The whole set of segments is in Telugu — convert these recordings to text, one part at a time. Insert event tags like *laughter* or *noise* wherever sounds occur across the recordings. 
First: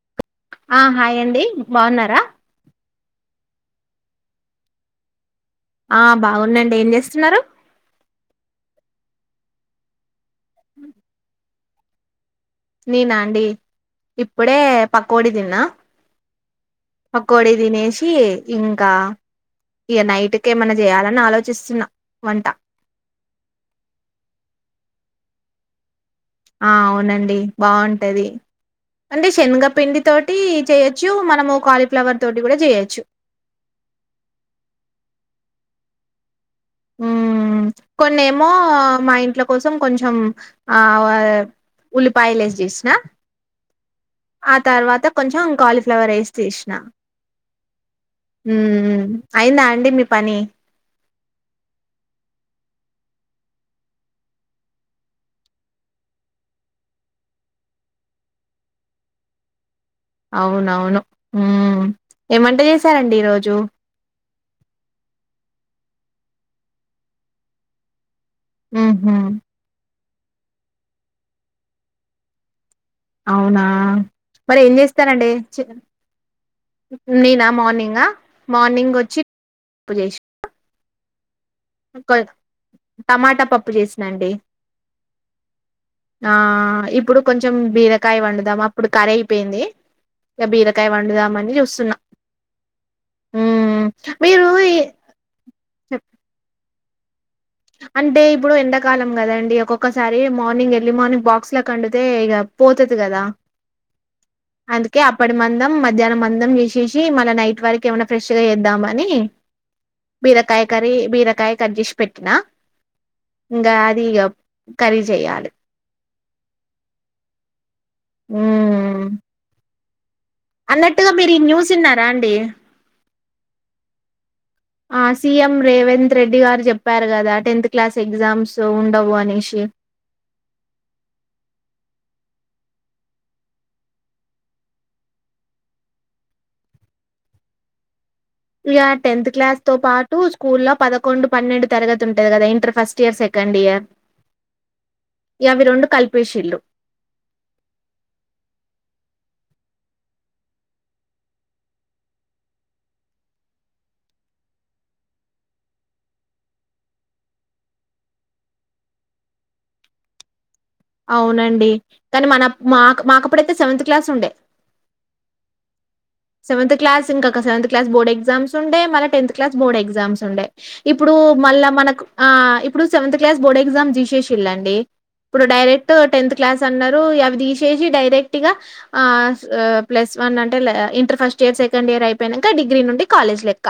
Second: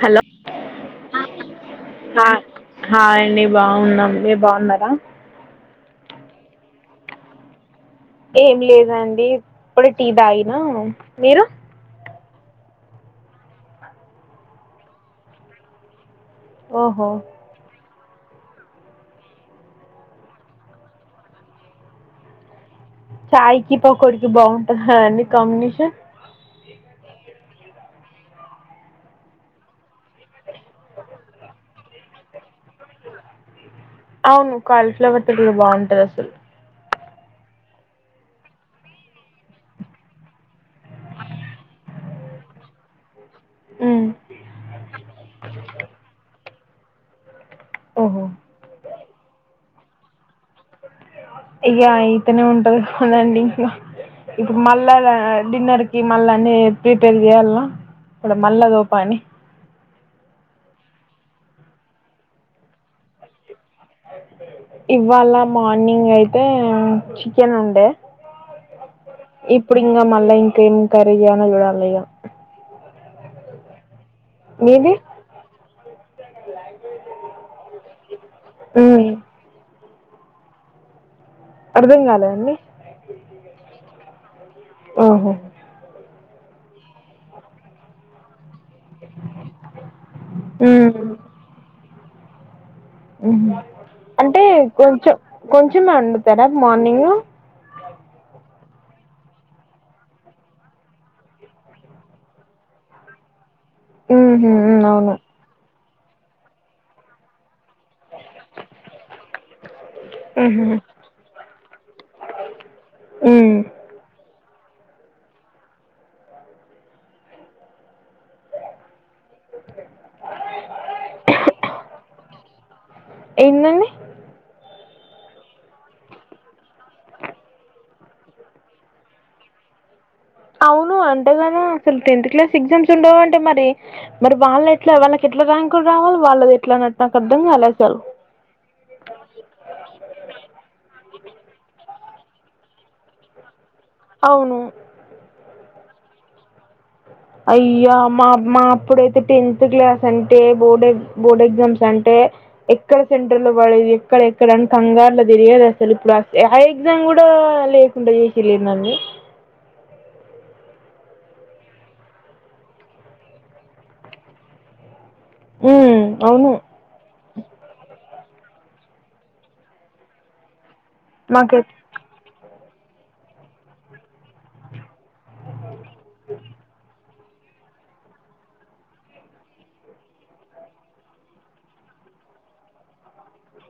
హలో ఆ హాయ్ అండి బాగున్నారా ఆ హాయ్ అండి బాగున్నాం మీరు బాగున్నారా ఆ బాగుందండి ఏం చేస్తున్నారు ఏం లేదండి ఇప్పుడు టీ తాగిన మీరు నేనాండి ఇప్పుడే పకోడి తిన్నా ఓహో పకోడీ తినేసి ఇంకా ఇక నైట్క ఏమన్నా చేయాలని ఆలోచిస్తున్నా వంట చాయ్ కి పకోడి కి బాగుంటది కదండీ కాంబినేషన్ ఆ అవునండి బాగుంటది అంటే శనగపిండి తోటి చేయొచ్చు మనము కాలీఫ్లవర్ తోటి కూడా చేయొచ్చు అవును కాలీఫ్లవర్ తలు బాగుంటది అసలు ఉ కొన్నిమో మా ఇంట్ల కోసం కొంచెం ఆ ఉల్లిపాయలు ఏసీ చేసిన ఉమ్ ఆ తర్వాత కొంచెం కాలీఫ్లవర్ ఏసీ తీసిన ఓహో ఉ అయిందా అండి మీ పని అయ్యా ఇతనే ఉంటదు అదండి *inaudible* ఇక మళ్ళా డిన్నర్ కి మళ్ళా అని ప్రిపేర్ చెయాల ఇప్పుడ మల్ల ఏదో పని అవునవును ఏం వంట చేసారండి ఈరోజు ఇవాళ మార్నింగ్ అయితే చికెన్ ఉండే ఆహ ఇగ మల్ల ఇంకం కర్రీ చేయాలో చూడాలి ఇగ అవునా మరి ఏం చేస్తరాండి నేనా మార్నింగా మార్నింగ్ ఉమ్ వచ్చి *unintelligible* అర్ధం *unintelligible* కాలేదండి టమాటా పప్పు చేసినాండి ఓహో ఆ ఇప్పుడు కొంచెం బీరకాయ వండుదామా ఇప్పుడు కర్రీ అయిపోయింది ఇగ ఉమ్ బీరకాయ వండుదామని చూస్తున్నా మ్మ్ హ్ హ్మ్. అంటే మీరు ఈ కొంచం కొంచమే వండుతారా మార్నింగు అంటే ఇప్పుడు ఎండా కాలం కదండి ఒక్కొక్కసారి మార్నింగ్ ఎర్లీ మార్నింగ్ బాక్స్ లకు వండుతే ఇక పోతది కదా ఉహు ఉమ్, అందుకే అవును అప్పటి మందం మధ్యాహ్నం మందం చేసేసి మళ్ళ నైట్ వర కి ఏమన్నా ఫ్రెష్ గా చేద్దాం అని బీరకాయ ఉహు కర్రి బీరకాయ కట్ చేసి పెట్ నా ఉమ్ ఇంగ అదిగ కర్రీ జేయాలి ఉమ్ అన్నట్టుగా మీరు ఈ న్యూస్ విన్నారా అండి ఏందండి ఆ సీఎం రేవంత్ రెడ్డి గారు చెప్పారు కదా టెన్త్ క్లాస్ ఎగ్జామ్స్ ఉండవు అనేసి, అవును అంటేగాను అసలు టెన్త్ క్లాస్ ఎగ్జామ్స్ ఉండవు అంటే మరి, మరి వాళ్ళు ఎట్లా వాళ్ళకి ఎట్లా ర్యాంకులు రావాలి వాళ్ళది ఎట్లానో నాకు అర్థం కాలే అస్సలు ఇగ టెన్త్ క్లాస్ తో పాటు స్కూల్లో పదకొండు పన్నెండు తరగతి ఉంటది కదా ఇర్ ఫస్ట్ ఇయర్ సెకండ్ ఇయర్ అవును అవి రెండు కలిపేసిండు అయ్యా మా మా అప్పుడైతే టెన్త్ క్లాస్ అంటే బోర్డు బోర్డ్ ఎగ్జామ్స్ అంటే ఎక్కడ సెంటర్ లో పడేది ఎక్కడ ఎక్కడని కంగారు లో తిరిగేది అసలు ఇప్పుడు ఆ ఎగ్జామ్ కూడా అవి కూడా లేకుండా చేసిళ్ళు ఏందండి అవునండి కానీ మన మా మాకప్పుడయితే సెవెంత్ క్లాస్ ఉండే ఊ సెవంత్ క్లాస్ ఇంకా ఒక సెవంత్ క్లా బోర్డ్ ఎగ్జామ్స్ ఉండే మళ్లీ టెన్త్ క్లాస్ బోర్డ్ ఎగ్జామ్స్ ఉండే ఇప్పుడు మళ్ళా మాకు మనకు ఆ ఇప్పుడు సెవెంత్ క్లాస్ బోర్డ్ ఎగ్జామ్ తీసేసిల్ళండి ఇప్పుడు డైరెక్ట్ టెన్త్ క్లాస్ అన్నారు తీసేసి డైరెక్టగా ఆ అసలు ఆ ప్లస్ వన్ అంటారు ఫస్ట్ ఇయర్ సెకండ్ ఇయర్ అయిపోయినాక డిగ్రీ నుండి కాలేజ్ లెక్క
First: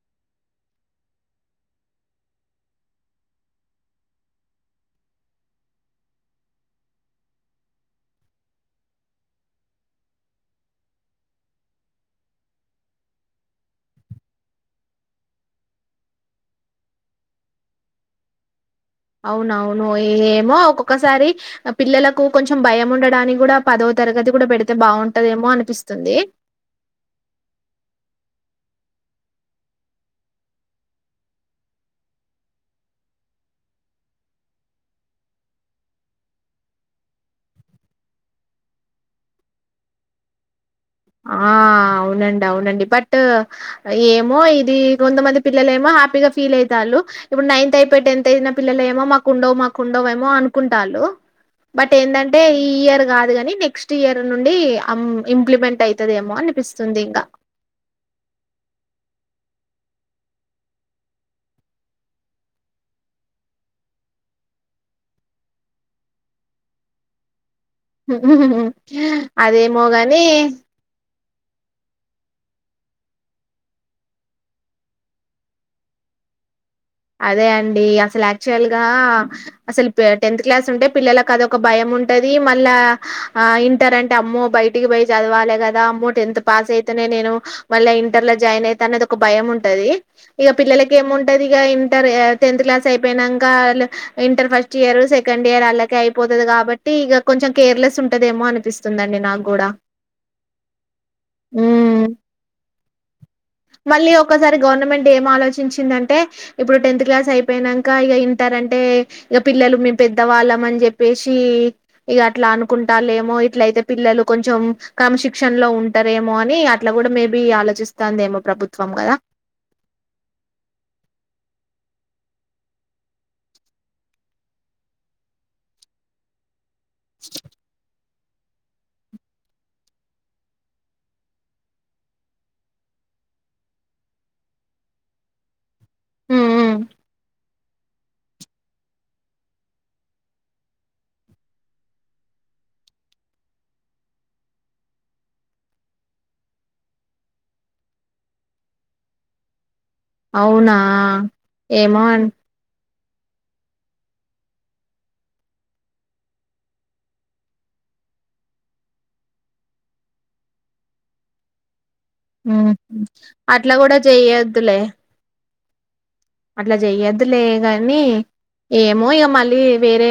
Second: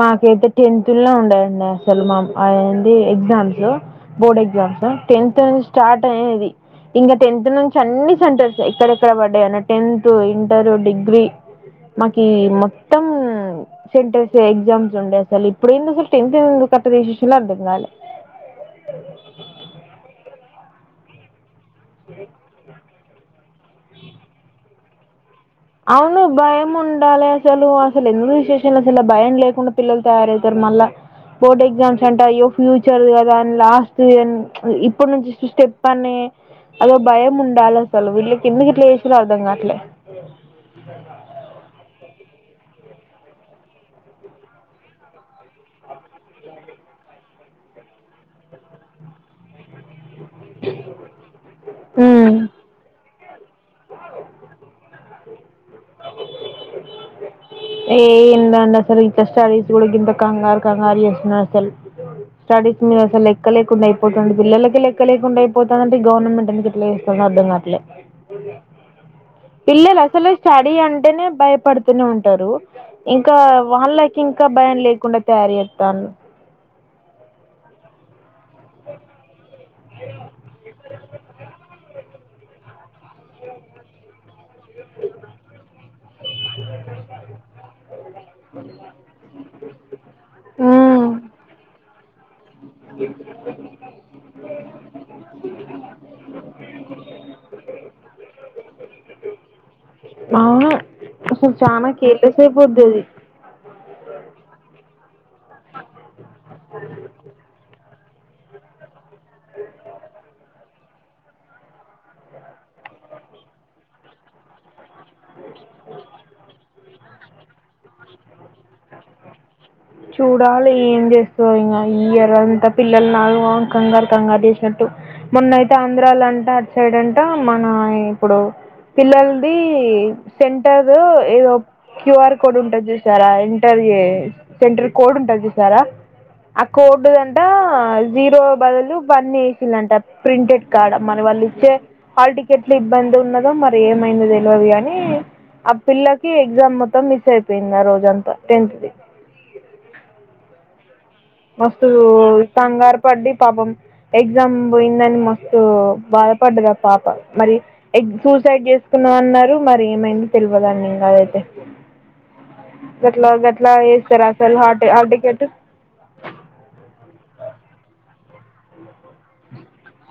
మాకైతే టెన్త్ లో ఉండేవండి అసలు మా అ ఏంది ఎగ్జామ్స్ బోర్డ్ ఎ ఎగ్జామ్స్ టెన్త్ నుంచి స్టార్ట్ అయ్యింది ఇంకా టెన్త్ నుంచి అన్ని సెంటర్సే ఎక్కడెక్కడ పడ్డాయన్న టెన్త్ ఇంటరు డిగ్రీ మాకి మొత్తం సెంటెర్ ఎగ్జామ్స్ ఉండే అసలు ఇప్పుడు ఏంది అస టెన్త్ ఏ కట్ట చేసిల్లొ అర్ధం కాలే ఒకసారి పిల్లలకు కొంచెం భయం ఉండడానికి కూడా పదో తరగతి కూడా పెడితే బాగుంటు అవును భయం ఉండాలి అసలు అసలు ఎందుకు తీసేసిల్లు అసలు భయం లేకుండా పిల్లలు తయారవుతారు మళ్ళా బోర్డ్ ఎగ్జామ్స్ అంట అయ్యో ఫ్యూచర్ కదా అని లాస్ట్ ఇప్పడు నుంచి ఇ స్టెప్ అని అదొ భయం ఉండాలె అసలు వీళ్ళకి ఎందుకు ఇట్లా చేసిల్లు అర్థం గాట్లే ఆ అవునండి అవునండి బట్ ఏమో ఇది కొంతమంది పిల్లలు ఏమో హ్యాపీగా ఫీల్ ఐతాల్లు ఇప్పుడు నైన్త్ అయిపో టెన్త్ అయిన పిల్లలు ఏమో మాకుండవు మాకుం డవు ఏమో అనుకుంటాళ్లు బట్ ఉమ్ ఎందంటే ఈ ఇయర్ కాదు గానీ నె నెక్స్ట్ ఇయర్ నుండి అం ఇంప్లిమెంట్ అయితదేమో అనిపిస్తుంది ఇంకా ఏ ఎందండి అసలు *unintelligible* గింత కంగారు కంగారు చేస్తున్నారు అసలు స్టడీస్ మీరు అసలు లెక్క లేకుండా అయిపోతంది. పిల్లలకి లెక్క లేకుండా అయిపోతంది. అంటే ఈ గవర్నమెంట్ ఎందుకు ఇట్లా చేస్తాందో అర్థం కావ అదేమో పిల్లలు గాని అసలు స్టడీ అంటేనే భయపడుతూనే ఉంటారు ఇంకా వాళ్ళకి ఇంకా భయం లేకుండా తయారు ఎత్తాన్లు అదే అండి అసలు అ యాక్చువల్ గా అసలు ప టెన్త్ క్లాస్ ఉంటే పిల్లలకు అదొక భయం ఉంటది మళ్ళా ఆ ఇంటర్ అంటే అమ్మో బయటికి పోయి చదవాలి కదా అమ్మో టెన్త్ పాస్ అయితేనే నేను మళ్ళ ఇంటర్ లో జాయిన్ అయిత అన్నది ఒక భయం ఉంటది. ఇగ పిల్లలకి ఏము ఉంటది ఇగ ఇంటర్ ఏ టెన్త్ క్లాస్ అయిపోయినంక inter first year second year అళ్ళకే అయిపోతది కాబట్టి ఇక కొం కొంచెం కేర్లెస్ ఉంటదేమో అనిపిస్తుందండి నాకు కూడా అవును అసలు చానా ఉమ్. కేర్లెస్ అయిపోద్దది. మళ్ళీ ఒకసారి గవర్నమెంట్ ఏం ఆలోచించిందంటే ఇప్పుడు టెన్త్ క్లాస్ అయిపోయినంక ఇగ ఇంటర్ అంటే ఇగ పిల్లలు మేం పెద్దవాళ్ళం అని చెప్పి పేషీ ఇగ అట్లా అనుకుంటలేేమో ఇట్లయితే పిల్లలు కొంచెం క్రమశిక్షణ లో ఉంటారేమో అని అట్లా కూడా మేబి ఆలోచిస్తుందమో ప్రభుత్వం కదా చూడాలి ఏం చేస్తదొ ఇంగ ఈ ఇయర్ అంతా పిల్లలు ను ఆగం ఆగం కంగారు కంగారు చేసినట్టు మొన్నయితే ఆంధ్రాల అంట అట్సైడంట మన ఇప్పుడు పిల్లలది సెంటర్ ఏదో క్యూఆర్ కోడ్ ఉంటంది చూసారా ఇంటర్ సెంటర్ కోడ్ ఉంటంది జూసారా ఆ కోడ్ అంటా జీరో బదులు వన్ వేషీలాంట ప్రింటెడ్ కార్డ మరి వాళ్ళు ఇచ్చే హల్ టికెట్ లో ఇబ్బంది ఉన్నదో మరి ఏమైంది తెలువదు కాని ఆ పిల్లకి ఎగ్జామ్ మొత్తం మిస్ అయిపోయింది ఆ రోజంతా టెన్త్ ది అవునా మస్తు ఏమో అన్ కంగార్ పడ్ది పాపం ఎగ్జామ్ పోయిందని మస్తు బాధపడ్డదా పాప మరి ఏ సూసైడ్ చేసుకున్నాది అన్నారు మరి ఏమైంది తెలివదన్నిం అదైతే ఉహుం గట్లా గట్లా అట్లా కూడా చేస్తారు అసలు చెయ్యద్దులే హాల్ హాల్ టికెట్ అట్లా చెయ్యొద్దులే కానీ ఏమో ఇగ మళ్ళీ వేరే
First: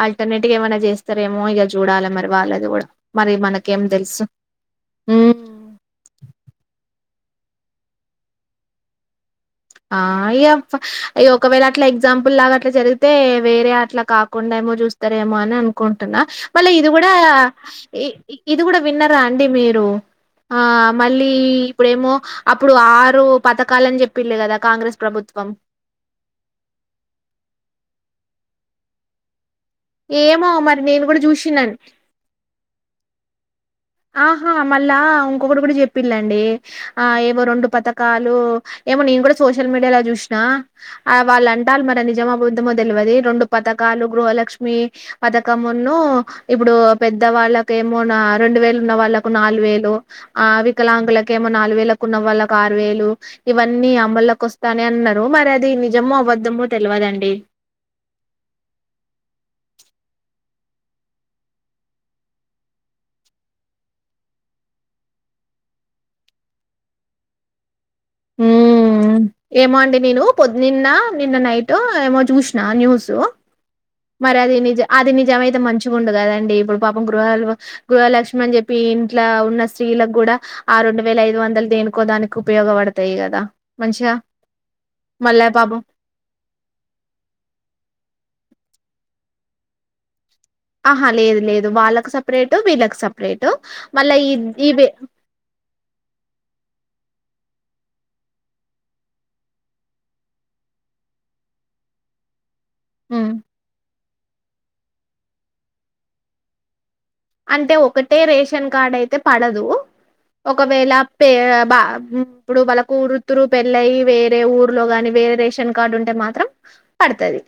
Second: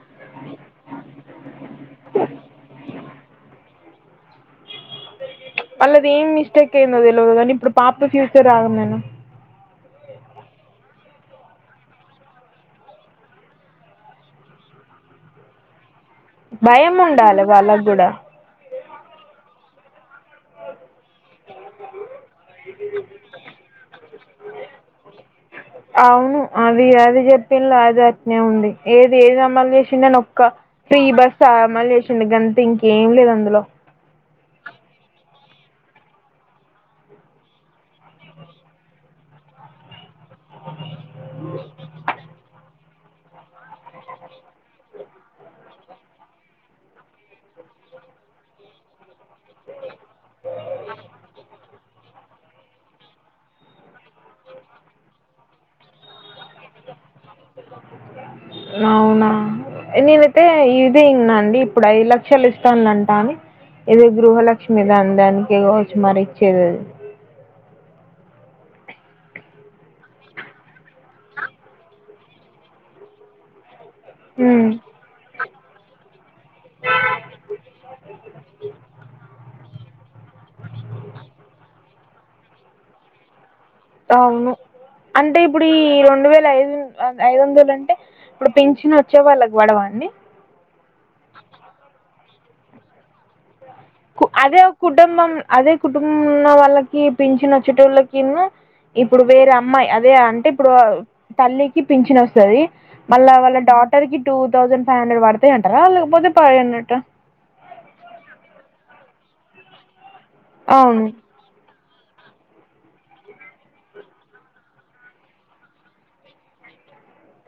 అ ఇంటర్నెట్గా ఏమైనా చేస్తారేమో ఇలా చూడాలా మరి వాళ్ళది కూడా మరి మనక్ ఇంకేం తెలుసు వాళ్ళది ఏం మిస్టేక్ అయిందో తెలివదు కానీ ఇప్పుడు పాప ఫ్యూచర్ ఆగమేనా ఆ అయ్యప్ప ఇగ ఒకవేళ అట్లా ఎగ్జాంపుల్ లాగా అట్లా జరిగితే వేరే అట్లా కాకుండా ఏమో చూస్తారేమో అని అనుకో తన్నా మళ్ళీ ఇది భయం కూడా ఉండాలి వాళ్ళకు కూడా ఇది కూడా విన్నరా అండి మీరు ఆ మళ్ళీ ఇప్పుడేమో అప్పుడు ఆరు పథకాలని చెప్పిళ్ళు కదా అవును అది అది చెప్పిన్లు అది అట్నే ఉంది ఏది ఏదమ్ మళ్ళ ఎషిండు అని ఏమో ఒక్క మరి ఫ్రీ నేను గూడా బస్ జూషినన్ మళ్ళ ఎషిండు గంత ఇంకేం లేదు అందులో ఆహా మళ్ళా ఇంకొకటి కూడా చెప్పిల్లండి. ఆ ఏవో రెండు పతకాలు ఏమో నేను కూడా సోషల్ మీడియాలో చూసినా ఆ వాళ్ళు అంటారు మరి నిజమా అబద్దమా తెలివది రెండు పథకాలు గృహలక్ష్మి పథకమున్ను ఇప్పుడు పెద్దవాళ్ళకే మోనా రెండు వేల్ ఉన్న వాళ్ళకు నాలు వేలు ఆ వికలాంగుకు ఏమో నాలు వేలకు ఉన్న వాళ్ళకు ఆరు వేలు ఇవాన్ నీ అమ్మల్లోకి వస్తానే అన్నారు మరి అది నిజమో అబద్దమో తెలియదండి. అవునా నేనైతే ఇదే ఇన్నా అండి. ఇప్పుడు ఐదు లక్షలు ఇస్తాండట అని ఏదో గృహలక్ష్మి దాన్ దాన్ దానికే గవాచ్చు మరి ఉమ్ మ్ ఏమో అండి నేను పొద్ నిన్న నిన్న నైట్ ఏమో చూసిన న్యూసు మరి అది హ్మ్ నిజ అది నిజం అయితే మంచిగా ఉండు కదండి. ఇప్పుడు పాపం గృహాలు గృహలక్ష్మి అని చెప్పి ఇంట్లో ఉన్న స్త్రీలకు కూడా ఆ రెండు వేల ఐదు వందలు దేనుకోదానికి ఉపయోగపడతాయి కదా మంచిగా అవును అంటే మళ్ళా ఇప్పుడు ఈ పాపం రెండు వేల ఐదు ఐదు వందలు అంటే ఇప్పుడు పించిన వచ్చే వాళ్ళకి పడవండి. ఆహా లేదు లేదు, వాళ్ళకు సప్రేటు, వీళ్ళకు సప్రేటు. కు అదే కుటుంబం, అదే కుటుంబం ఉన్న వాళ్ళకి పిన్చిన్ అచ్చేటోళ్లకి ఉన్ను. ఇప్పుడు వేరే అమ్మాయి, అదే అంటే ఇప్పుడు ఆ తల్లికి పించిన్ ఓస్తాది. మళ్ళ హ్మ్ వాళ్ళ డాటర్, కి టూ థౌజండ్ ఫైవ్ హండ్రెడ్ పడ్తాయి అంటారా, లేకపోతే పడయి అన్నట్ట. అంటే ఒకటే రేషన్ కార్డ్ అయితే పడదు. ఒకవేళ అవును పే బ, ఇప్పుడు వాళ్ళ కూరుతురు పెళ్ళయి వేరే ఊర్లో గాని, వేరే రేషన్ కార్డు ఉంటే మాత్రం పడ్ తది.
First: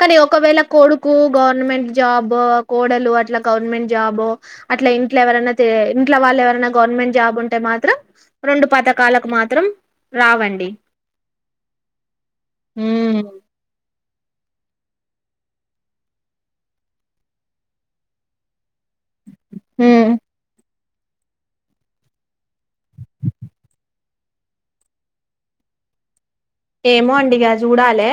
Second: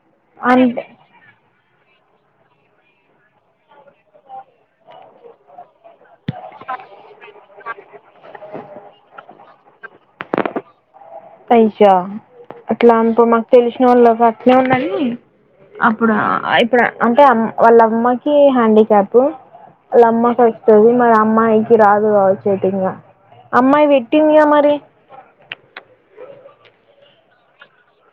కానీ ఒకవేళ అంతే కొడుకు గవర్నమెంట్ జాబ్, కోడలు అట్లా గవర్నమెంట్, జాబో, అట్లా ఇంట్లో ఎవరన్న, తే, ఇంట్లో వాళ్ళు ఎవరన్నా గవర్నమెంట్ జాబ్ ఉంటే మాత్రం, రెండు పథకాలకు మాత్రం రావండి. పైషా. అట్లా ఉమ్ అంటే మాక్ తెలిసినోళ్ళకు ఏముందండి అప్పుడ, ఇప్పుడ అంటే ఆమ్, వాళ్ళ అమ్మకి హ్యాండీక్యాప్. పు, వాళ్ళమ్మ కై అదే మరి, అమ్మాయికి రాదుగా గావచ్చు అయితే ఇంగ. అమ్మాయి వెట్టిందిగా మరి. ఏమో అండి ఇగ జూడాలే.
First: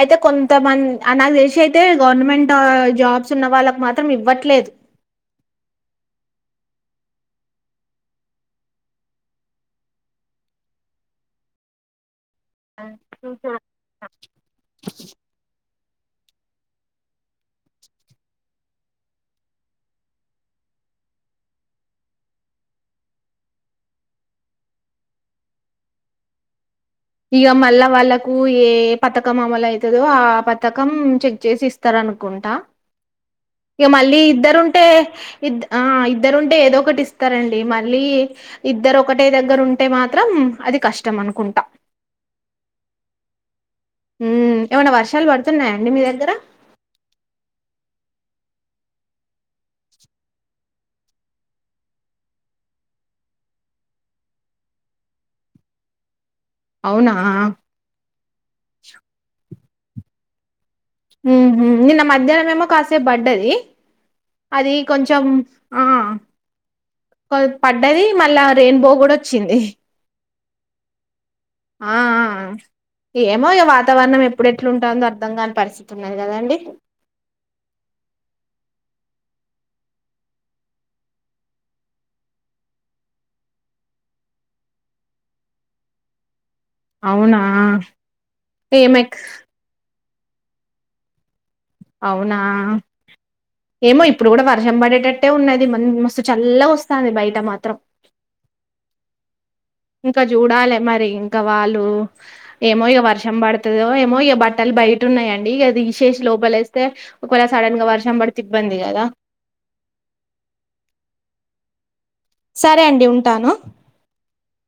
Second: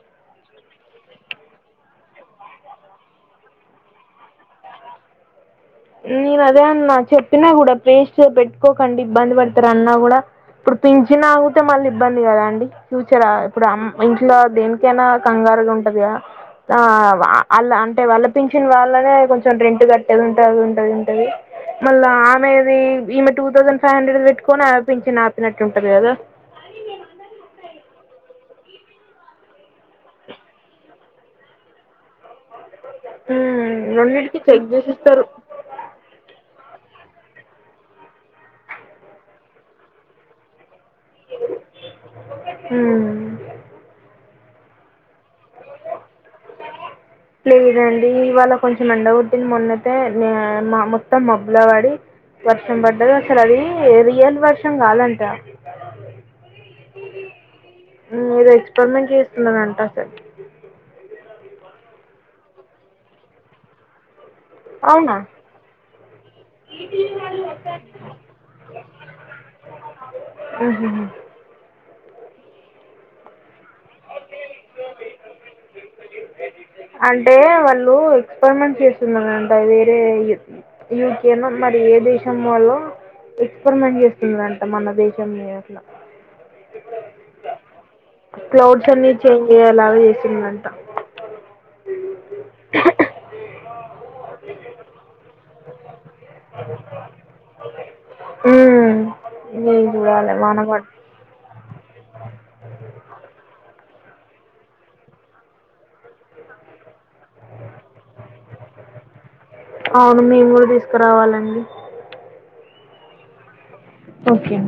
అయితే కొంతమంద్, ఆ నాకు దేలీషి అయితే గవర్నమెంటో జాబ్స్ ఉన్న వాళ్ళకు మాత్రం ఇవ్వట్లేదు. నేను అదే అన్నా చెప్పినా గుడా, ప్రేస్ట్ గా పెట్టుకోకండి ఇబ్బంది పడ్తారు అన్నా గుడా, ఇప్పుడు పించిన్ ఆగితే మళ్ళీ ఇబ్బంది కదా అండి. ఫ్యూచర్ ఆ ఇప్పుడు ఆమ్ ఇంట్లో దేనికైనా కంగ రుగా ఉంటది గదా. ఆ వా ఆ ఆళ్ల అంటే వాళ్ళ పించిన్ వాళ్ళనే, కొంచెం రెంట్ కట్టేద్ ఉం టా ఉంటది, ఉంటది. మళ్ళా ఆమెది ఈమె టూ థౌసండ్ ఫైవ్ హండ్రెడ్ బేట్టుకొని, ఆమె పించిన్ ఆపినట్టు ఉంటది గదా. ఇగ మళ్ళ వాళ్ళకు ఏ పథకం అమల్ అయితదో, ఆ పతకం చెక్ చేసి ఇస్తారు అనుకున్ కుంటా. ఇగా మళ్ళీ రెండింటికి చెక్ ఇద్దరుంటే, చేసిస్తారు ఇద్ ఆ ఇద్దరుంటే ఏదో ఒకటి ఇస్త్ తరండి. మళ్ళీ ఇద్దరు ఒకటే దగ్గర ఉంటే మాత్రం, అది కష్టం అనుకుంటా. ఉమ్మ్. ఉమ్, ఏమన్న వర్షాలు పడ్తున్నాయాండి మీ దగ్గర? ఏ ఇవాళ్ళ కొంచెం ఎండగోట్టింది. మొన్నతే మ్యా మా మొత్తం మబ్బుల వడి, వర్షం పడ్డది, అసల్ అది రియల్ వర్షం కాదంట. అవునా. ఏదో ఎక్స్పరిమెంట్ చేస్తున్నరాంట, అసల్ కి. ఉహు. నిన్న మధ్యాహ్నం ఏమో కాసేపు బడ్డది. అది అవునా కొంచెం, కొల్ పడ్డది. మళ్ళా రెయిన్బో గుడా ఓచ్చింది. ఉ హు హు. ఆ ఆ ఆ ఏమో ఇగ, వాతావరణం ఎప్పుడెట్లా ఉంటదో అర్ధం కాని పరిస్థితి ఉన్నది కదండి. అంటే వాళ్ళు ఎక్స్పరిమెంట్ చేస్తున్నారాంట. వేరే యు యూకే నో మర్, ఏ దేశం వాళ్ళో ఎక్స్పరిమెంట్ చేస్తుందట, మన దేశం మీద అట్లా. అవునా. క్లౌడ్స్ అన్ని ఏమెక్ చేంజ్ అయ్యేలాగ ఏసిందంట. అవునా. ఏమో ఇప్పుడు గుడా వర్షం పడేటట్టే ఉన్నది. మన్ మస్తు చల్ల ఓస్తాంది బయట మాత్రం. ఉమ్మ్. ఇంకా జూడాలే మరి, ఇంక వాళ్ళు, ఏమో ఇగా వర్షం పడ్తదో ఏమో, ఇగా బట్టలు బయట ఉన్నాయండి. ఇగా దిషెషి లోపలేస్తే, ఒకవేళ సడన్ గా వర్షం బడ్తే, ఇబ్బంది కదా. అవును మేము కూడా తీసుకురావాలండి సరే అండి ఉంటాను. ఓకే.